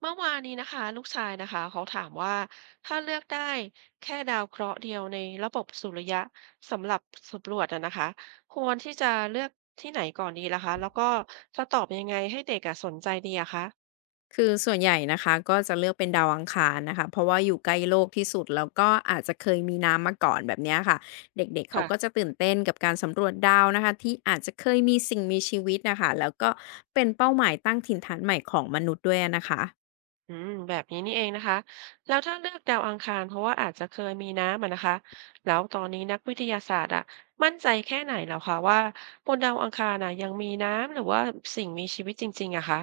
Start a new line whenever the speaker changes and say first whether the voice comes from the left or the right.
right: เมื่อวานนี้นะคะลูกชายนะคะเขาถามว่าถ้าเลือกได้แค่ดาวเคราะห์เดียวในระบบสุริยะสำหรับสำรวจอะนะคะควรที่จะเลือกที่ไหนก่อนดีล่ะคะแล้วก็จะตอบยังไงให้เด็กอะสนใจดีอะคะ
left: คือส่วนใหญ่นะคะก็จะเลือกเป็นดาวอังคารนะคะเพราะว่าอยู่ใกล้โลกที่สุดแล้วก็อาจจะเคยมีน้ำมาก่อนแบบเนี้ยค่ะเด็กๆเขาก็
right: ค่ะ
left: จะตื่นเต้นกับการสำรวจดาวนะคะที่อาจจะเคยมีสิ่งมีชีวิตนะคะแล้วก็เป็นเป้าหมายตั้งถิ่นฐานใหม่ของมนุษย์ด้วยนะคะ
right: อืมแบบนี้นี่เองนะคะแล้วถ้าเลือกดาวอังคารเพราะว่าอาจจะเคยมีน้ำอะนะคะแล้วตอนนี้นักวิทยาศาสตร์อะมั่นใจแค่ไหนแล้วคะว่าบนดาวอังคารน่ะยังมีน้ำหรือว่าสิ่งมีชีวิตจริงๆอะคะ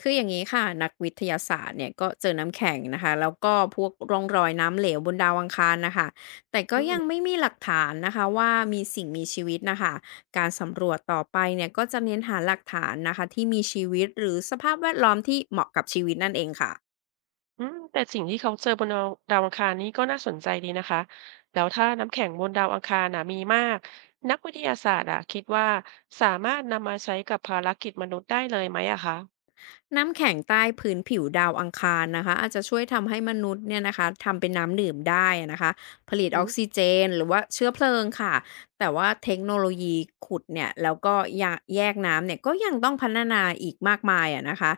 left: คืออย่างนี้ค่ะนักวิทยาศาสตร์เนี่ยก็เจอน้ำแข็งนะคะแล้วก็พวกร่องรอยน้ำเหลวบนดาวอังคารนะคะแต่ก็
right: อื
left: ยั
right: ม
left: งไม่มีหลักฐานนะคะว่ามีสิ่งมีชีวิตนะคะการสำรวจต่อไปเนี่ยก็จะเน้นหาหลักฐานนะคะที่มีชีวิตหรือสภาพแวดล้อมที่เหมาะกับชีวิตนั่นเองค่ะ
right: อืมแต่สิ่งที่เขาเจอบนดาวดาวอังคารนี้ก็น่าสนใจดีนะคะ แล้วถ้าน้ำแข็งบนดาวอังคารน่ะมีมากนักวิทยาศาสตร์อะคิดว่าสามารถนำมาใช้กับภารกิจมนุษย์ได้เลยไหมอะคะ
left: น้ำแข็งใต้พื้นผิวดาวอังคารนะคะอาจจะช่วยทำให้มนุษย์เนี่ยนะคะทำเป็นน้ำดื่มได้นะคะผลิ
right: อื
left: ต
right: อ
left: อ
right: หื
left: อกซิเจนหรือว่าเชื้อเพลิงค่ะแต่ว่าเทคโนโลยีขุดเนี่ยแล้วก็ยะแยกน้ำเนี่ยก็ยังต้องพัฒนาอีกมากมายอะนะคะ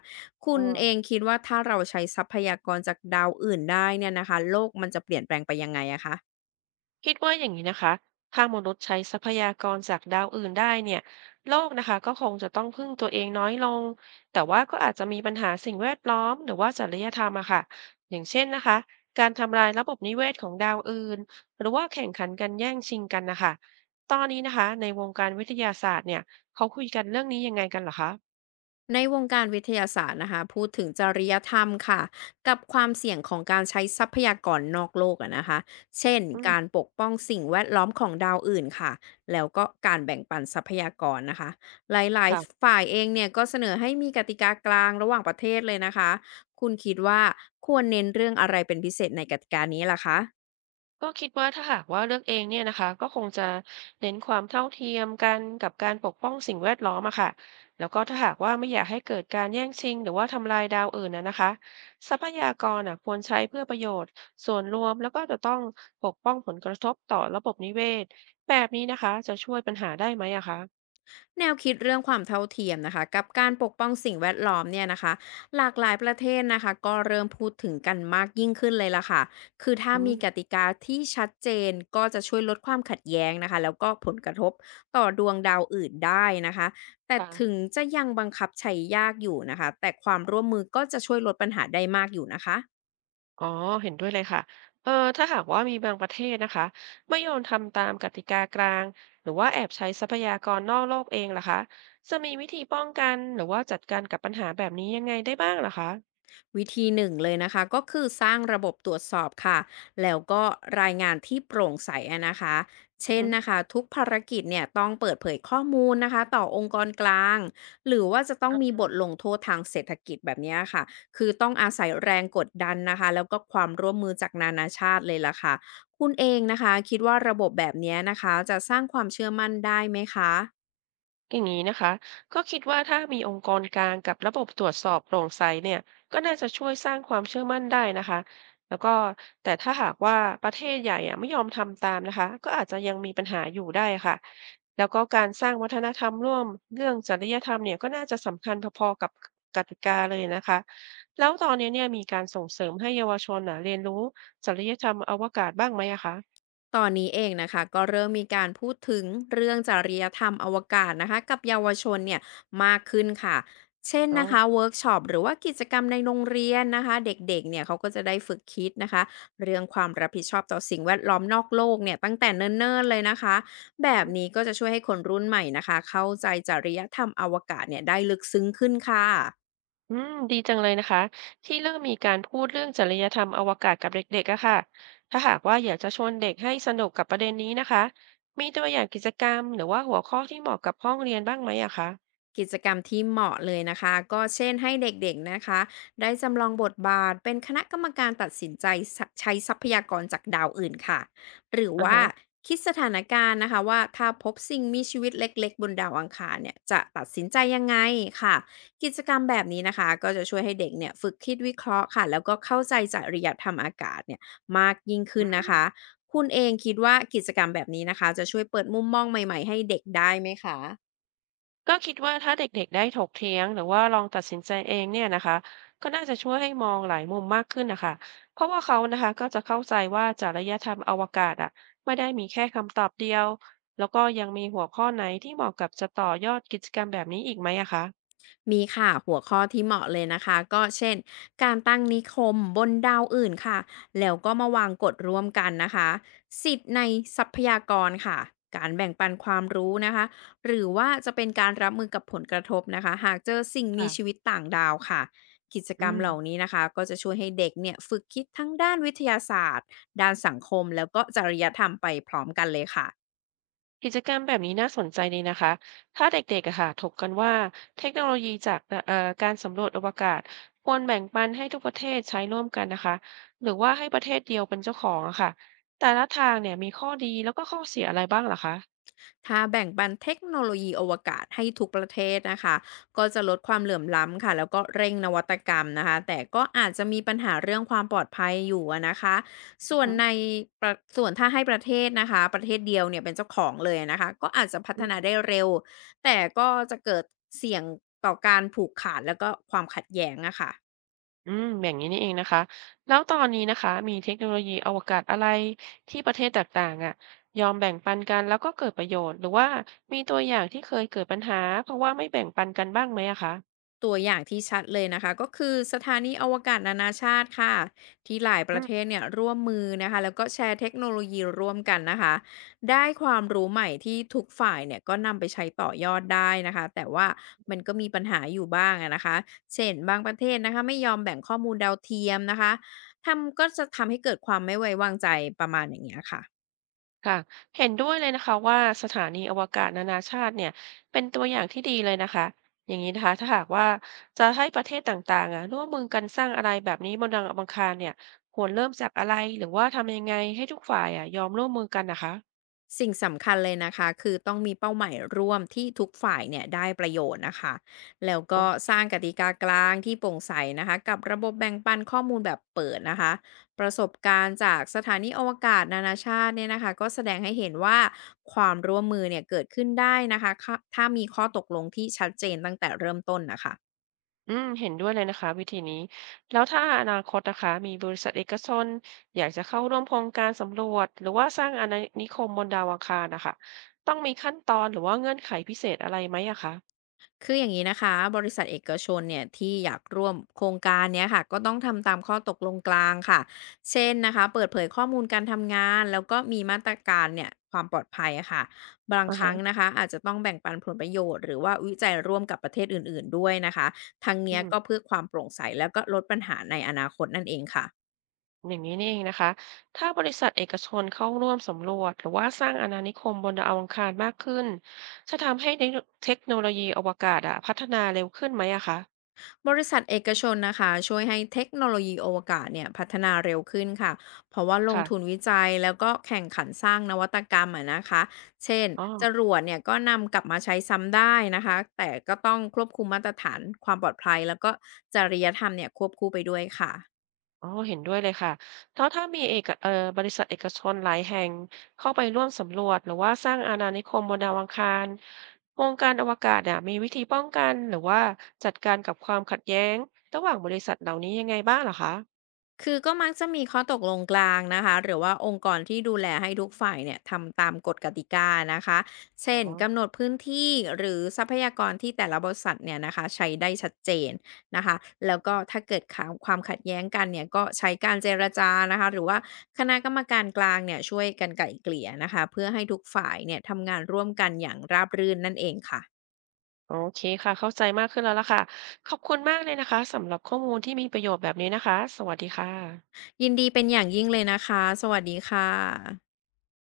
left: คุ
right: อ
left: ณ
right: ออ
left: เองคิดว่าถ้าเราใช้ทรัพยากรจากดาวอื่นได้เนี่ยนะคะโลกมันจะเปลี่ยนแปลงไปยังไงอะคะ
right: คิดว่าอย่างนี้นะคะถ้ามนุษย์ใช้ทรัพยากรจากดาวอื่นได้เนี่ยโลกนะคะก็คงจะต้องพึ่งตัวเองน้อยลงแต่ว่าก็อาจจะมีปัญหาสิ่งแวดล้อมหรือว่าจริยธรรมอะค่ะอย่างเช่นนะคะการทำลายระบบนิเวศของดาวอื่นหรือว่าแข่งขันกันแย่งชิงกันนะคะตอนนี้นะคะในวงการวิทยาศาสตร์เนี่ยเขาคุยกันเรื่องนี้ยังไงกันเหรอคะ
left: ในวงการวิทยาศาสตร์นะคะพูดถึงจริยธรรมค่ะกับความเสี่ยงของการใช้ทรัพยากรนอกโลกอะนะคะเช่น
right: อื
left: การ
right: ม
left: ปกป้องสิ่งแวดล้อมของดาวอื่นค่ะแล้วก็การแบ่งปันทรัพยากรนะคะหลายๆ
right: ค่ะ
left: ฝ่ายเองเนี่ยก็เสนอให้มีกติกากลางระหว่างประเทศเลยนะคะคุณคิดว่าควรเน้นเรื่องอะไรเป็นพิเศษในกติกานี้ล่ะคะ
right: ก็คิดว่าถ้าหากว่าเลือกเองเนี่ยนะคะก็คงจะเน้นความเท่าเทียมกันกับการปกป้องสิ่งแวดล้อมอะค่ะแล้วก็ถ้าหากว่าไม่อยากให้เกิดการแย่งชิงหรือว่าทำลายดาวอื่นนะนะคะทรัพยากรอะควรใช้เพื่อประโยชน์ส่วนรวมแล้วก็จะต้องปกป้องผลกระทบต่อระบบนิเวศแบบนี้นะคะจะช่วยปัญหาได้ไหมอะคะ
left: แนวคิดเรื่องความเท่าเทียมนะคะกับการปกป้องสิ่งแวดล้อมเนี่ยนะคะหลากหลายประเทศนะคะก็เริ่มพูดถึงกันมากยิ่งขึ้นเลยล่ะค่ะคือถ้า
right: อื
left: มี
right: ม
left: กติกาที่ชัดเจนก็จะช่วยลดความขัดแย้งนะคะแล้วก็ผลกระทบต่อดวงดาวอื่นได้นะคะแต่
right: ค่ะ
left: ถึงจะยังบังคับใช้ยากอยู่นะคะแต่ความร่วมมือก็จะช่วยลดปัญหาได้มากอยู่นะคะ
right: อ๋อเห็นด้วยเลยค่ะเออถ้าหากว่ามีบางประเทศนะคะไม่ยอมทำตามกติกากลางหรือว่าแอบใช้ทรัพยากรนอกโลกเองล่ะคะจะมีวิธีป้องกันหรือว่าจัดการกับปัญหาแบบนี้ยังไงได้บ้างล่ะคะ
left: วิธีหนึ่งเลยนะคะก็คือสร้างระบบตรวจสอบค่ะแล้วก็รายงานที่โปร่งใสอะนะคะ
right: อือ
left: เช่น
right: หือ
left: นะคะทุกภารกิจเนี่ยต้องเปิดเผยข้อมูลนะคะต่อองค์กรกลางหรือว่าจะต้อง
right: อ
left: มีบท
right: ื
left: ลงโทษทางเศรษฐกิจแบบเนี้ยค่ะคือต้องอาศัยแรงกดดันนะคะแล้วก็ความร่วมมือจากนานาชาติเลยล่ะค่ะคุณเองนะคะคิดว่าระบบแบบเนี้ยนะคะจะสร้างความเชื่อมั่นได้ไหมคะ
right: อย่างนี้นะคะก็คิดว่าถ้ามีองค์กรกลางกับระบบตรวจสอบโปร่งใสเนี่ยก็น่าจะช่วยสร้างความเชื่อมั่นได้นะคะแล้วก็แต่ถ้าหากว่าประเทศใหญ่อะไม่ยอมทำตามนะคะก็อาจจะยังมีปัญหาอยู่ได้ค่ะ แล้วก็การสร้างวัฒนธรรมร่วมเรื่องจริยธรรมเนี่ยก็น่าจะสำคัญพอๆกับกติกาเลยนะคะแล้วตอนนี้เนี่ยมีการส่งเสริมให้เยาวชนน่ะเรียนรู้จริยธรรมอวกาศบ้างไหมอะคะ
left: ตอนนี้เองนะคะก็เริ่มมีการพูดถึงเรื่องจริยธรรมอวกาศนะคะกับเยาวชนเนี่ยมากขึ้นค่ะเช่น
right: อ๋อ
left: นะคะเวิร์กช็อปหรือว่ากิจกรรมในโรงเรียนนะคะเด็กๆเนี่ยเขาก็จะได้ฝึกคิดนะคะเรื่องความรับผิดชอบต่อสิ่งแวดล้อมนอกโลกเนี่ยตั้งแต่เนิ่นๆเลยนะคะแบ
right: อื
left: บ
right: อ
left: นี้ก็จะช่วยให้คนรุ่นใหม่นะคะเข้าใจจริยธรรมอวกาศเนี่ยได้ลึกซึ้งขึ้นค่ะ
right: อืมดีจังเลยนะคะที่เริ่มมีการพูดเรื่องจริยธรรมอวกาศกับเด็กๆอะค่ะถ้าหากว่าอยากจะชวนเด็กให้สนุกกับประเด็นนี้นะคะมีตัวอย่างกิจกรรมหรือว่าหัวข้อที่เหมาะกับห้องเรียนบ้างไหมอะคะ
left: กิจกรรมที่เหมาะเลยนะคะก็เช่นให้เด็กๆนะคะได้จำลองบทบาทเป็นคณะกรรมการตัดสินใจสะใช้ทรัพยากรจากดาวอื่นค่ะหรือ
right: อา
left: ว่า
right: ฮะ
left: คิดสถานการณ์นะคะว่าถ้าพบสิ่งมีชีวิตเล็กๆบนดาวอังคารเนี่ยจะตัดสินใจยังไงค่ะกิจกรรมแบบนี้นะคะก็จะช่วยให้เด็กเนี่ยฝึกคิดวิเคราะห์ค่ะแล้วก็เข้าใจจริยธรรมอากาศเนี่ยมากยิ่งขึ้
right: อื
left: นนะคะ
right: ม
left: คุณเองคิดว่ากิจกรรมแบบนี้นะคะจะช่วยเปิดมุมมองใหม่ๆให้เด็กได้ไหมคะ
right: ก็คิดว่าถ้าเด็กๆได้ถกเถียงหรือว่าลองตัดสินใจเองเนี่ยนะคะก็น่าจะช่วยให้มองหลายมุมมากขึ้นนะคะเพราะว่าเขานะคะก็จะเข้าใจว่าจริยธรรมอวกาศอ่ะไม่ได้มีแค่คำตอบเดียวแล้วก็ยังมีหัวข้อไหนที่เหมาะกับจะต่อยอดกิจกรรมแบบนี้อีกไหมอะคะ
left: มีค่ะหัวข้อที่เหมาะเลยนะคะก็เช่นการตั้งนิคมบนดาวอื่นค่ะแล้วก็มาวางกฎร่วมกันนะคะสิทธิ์ในทรัพยากรค่ะการแบ่งปันความรู้นะคะหรือว่าจะเป็นการรับมือกับผลกระทบนะคะหากเจอสิ่งมีชี
right: ค่ะ
left: วิตต่างดาวค่ะกิจก
right: อื
left: รรม
right: ม
left: เหล่านี้นะคะก็จะช่วยให้เด็กเนี่ยฝึกคิดทั้งด้านวิทยาศาสตร์ด้านสังคมแล้วก็จริยธรรมไปพร้อมกันเลยค่ะ
right: กิจกรรมแบบนี้น่าสนใจเลยนะคะถ้าเด็กๆอะค่ะถกกันว่าเทคโนโลยีจากเอ่อการสำรวจอวกาศควรแบ่งปันให้ทุกประเทศใช้ร่วมกันนะคะหรือว่าให้ประเทศเดียวเป็นเจ้าของอะค่ะแต่ละทางเนี่ยมีข้อดีแล้วก็ข้อเสียอะไรบ้างเหรอคะ
left: ถ้าแบ่งปันเทคโนโลยีอวกาศให้ทุกประเทศนะคะก็จะลดความเหลื่อมล้ำค่ะแล้วก็เร่งนวัตกรรมนะคะแต่ก็อาจจะมีปัญหาเรื่องความปลอดภัยอยู่อะนะคะ
right: อื
left: ส่
right: อ
left: วน
right: ฮึ
left: ในประส่วนถ้าให้ประเทศนะคะประเทศเดียวเนี่ยเป็นเจ้าของเลยนะคะก็อาจจะพั
right: อื
left: ฒ
right: ม
left: นาได้เร็วแต่ก็จะเกิดเสี่ยงต่อการผูกขาดแล้วก็ความขัดแย้งอะค่ะ
right: อืมอย่างนี้นี่เองนะคะแล้วตอนนี้นะคะมีเทคโนโลยีอวกาศอะไรที่ประเทศต่างๆอ่ะยอมแบ่งปันกันแล้วก็เกิดประโยชน์หรือว่ามีตัวอย่างที่เคยเกิดปัญหาเพราะว่าไม่แบ่งปันกันบ้างไหมอะคะ
left: ตัวอย่างที่ชัดเลยนะคะก็คือสถานีอวกาศนานาชาติค่ะที่หลายประเทศเนี่ยร่วมมือนะคะแล้วก็แชร์เทคโนโลยีร่วมกันนะคะได้ความรู้ใหม่ที่ทุกฝ่ายเนี่ยก็นำไปใช้ต่อยอดได้นะคะแต่ว่ามันก็มีปัญหาอยู่บ้างอะนะคะเช่นบางประเทศนะคะไม่ยอมแบ่งข้อมูลดาวเทียมนะคะทำก็จะทำให้เกิดความไม่ไว้วางใจประมาณอย่างเงี้ยค่ะ
right: ค่ะเห็นด้วยเลยนะคะว่าสถานีอวกาศนานาชาติเนี่ยเป็นตัวอย่างที่ดีเลยนะคะอย่างนี้นะคะถ้าหากว่าจะให้ประเทศต่างๆอ่ะร่วมมือกันสร้างอะไรแบบนี้บนดาวอังคารเนี่ยควรเริ่มจากอะไรหรือว่าทำยังไงให้ทุกฝ่ายอ่ะยอมร่วมมือกันนะคะ
left: สิ่งสำคัญเลยนะคะคือต้องมีเป้าหมายร่วมที่ทุกฝ่ายเนี่ยได้ประโยชน์นะคะแล้ว
right: โอ
left: ก็ส
right: ้
left: ร้างกติกากลางที่โปร่งใสนะคะกับระบบแบ่งปันข้อมูลแบบเปิดนะคะประสบการณ์จากสถานีอวกาศนานาชาติเนี่ยนะคะก็แสดงให้เห็นว่าความร่วมมือเนี่ยเกิดขึ้นได้นะคะถ้ามีข้อตกลงที่ชัดเจนตั้งแต่เริ่มต้นนะคะ
right: อืมเห็นด้วยเลยนะคะวิธีนี้แล้วถ้าอนาคตนะคะมีบริษัทเอกชนอยากจะเข้าร่วมโครงการสำรวจหรือว่าสร้างอาณานิคมบนดาวอังคารนะคะต้องมีขั้นตอนหรือว่าเงื่อนไขพิเศษอะไรไหมอะคะ
left: คืออย่างนี้นะคะบริษัทเอกชนเนี่ยที่อยากร่วมโครงการเนี้ยค่ะก็ต้องทำตามข้อตกลงกลางค่ะเช่นนะคะเปิดเผยข้อมูลการทำงานแล้วก็มีมาตรการเนี่ยความปลอดภัยอะค่ะบาง
right: อ่า
left: ค
right: ฮะ
left: รั้งนะคะอาจจะต้องแบ่งปันผลประโยชน์หรือว่าวิจัยร่วมกับประเทศอื่นๆด้วยนะคะทั้งเนี้ยก็เพื่อความโปร่งใสแล้วก็ลดปัญหาในอนาคตนั่นเองค่ะ
right: อย่างนี้นี่เองนะคะถ้าบริษัทเอกชนเข้าร่วมสำรวจหรือว่าสร้างอาณานิคมบนดาวอังคารมากขึ้น จะทำให้เทคโนโลยีอวกาศอะพัฒนาเร็วขึ้นไหมอะคะ
left: บริษัทเอกชนนะคะช่วยให้เทคโนโลยีอวกาศเนี่ยพัฒนาเร็วขึ้นค่ะเพราะว่าลงทุน
right: ค่ะ
left: วิจัยแล้วก็แข่งขันสร้างนวัตกรรมอะนะคะเช่น
right: อ๋อ
left: จรวดเนี่ยก็นำกลับมาใช้ซ้ำได้นะคะแต่ก็ต้องควบคุมมาตรฐานความปลอดภัยแล้วก็จริยธรรมเนี่ยควบคู่ไปด้วยค่ะ
right: อ๋อเห็นด้วยเลยค่ะแล้วถ้ามีเอกเอ่อบริษัทเอกชนหลายแห่งเข้าไปร่วมสำรวจหรือว่าสร้างอาณานิคมบนดาวอังคารวงการอวกาศอะมีวิธีป้องกันหรือว่าจัดการกับความขัดแย้งระหว่างบริษัทเหล่านี้ยังไงบ้างเหรอคะ
left: คือก็มักจะมีข้อตกลงกลางนะคะหรือว่าองค์กรที่ดูแลให้ทุกฝ่ายเนี่ยทำตามกฎกติกานะคะ
right: อ๋อ
left: เช่นกำหนดพื้นที่หรือทรัพยากรที่แต่ละบริษัทเนี่ยนะคะใช้ได้ชัดเจนนะคะแล้วก็ถ้าเกิดความขัดแย้งกันเนี่ยก็ใช้การเจรจานะคะหรือว่าคณะกรรมการกลางเนี่ยช่วยกันไกล่เกลี่ยนะคะเพื่อให้ทุกฝ่ายเนี่ยทำงานร่วมกันอย่างราบรื่นนั่นเองค่ะ
right: โอเคค่ะเข้าใจมากขึ้นแล้วล่ะค่ะขอบคุณมากเลยนะคะสำหรับข้อมูลที่มีประโยชน์แบบนี้นะคะสวัสดีค่ะ
left: ยินดีเป็นอย่างยิ่งเลยนะคะสวัสดีค่ะ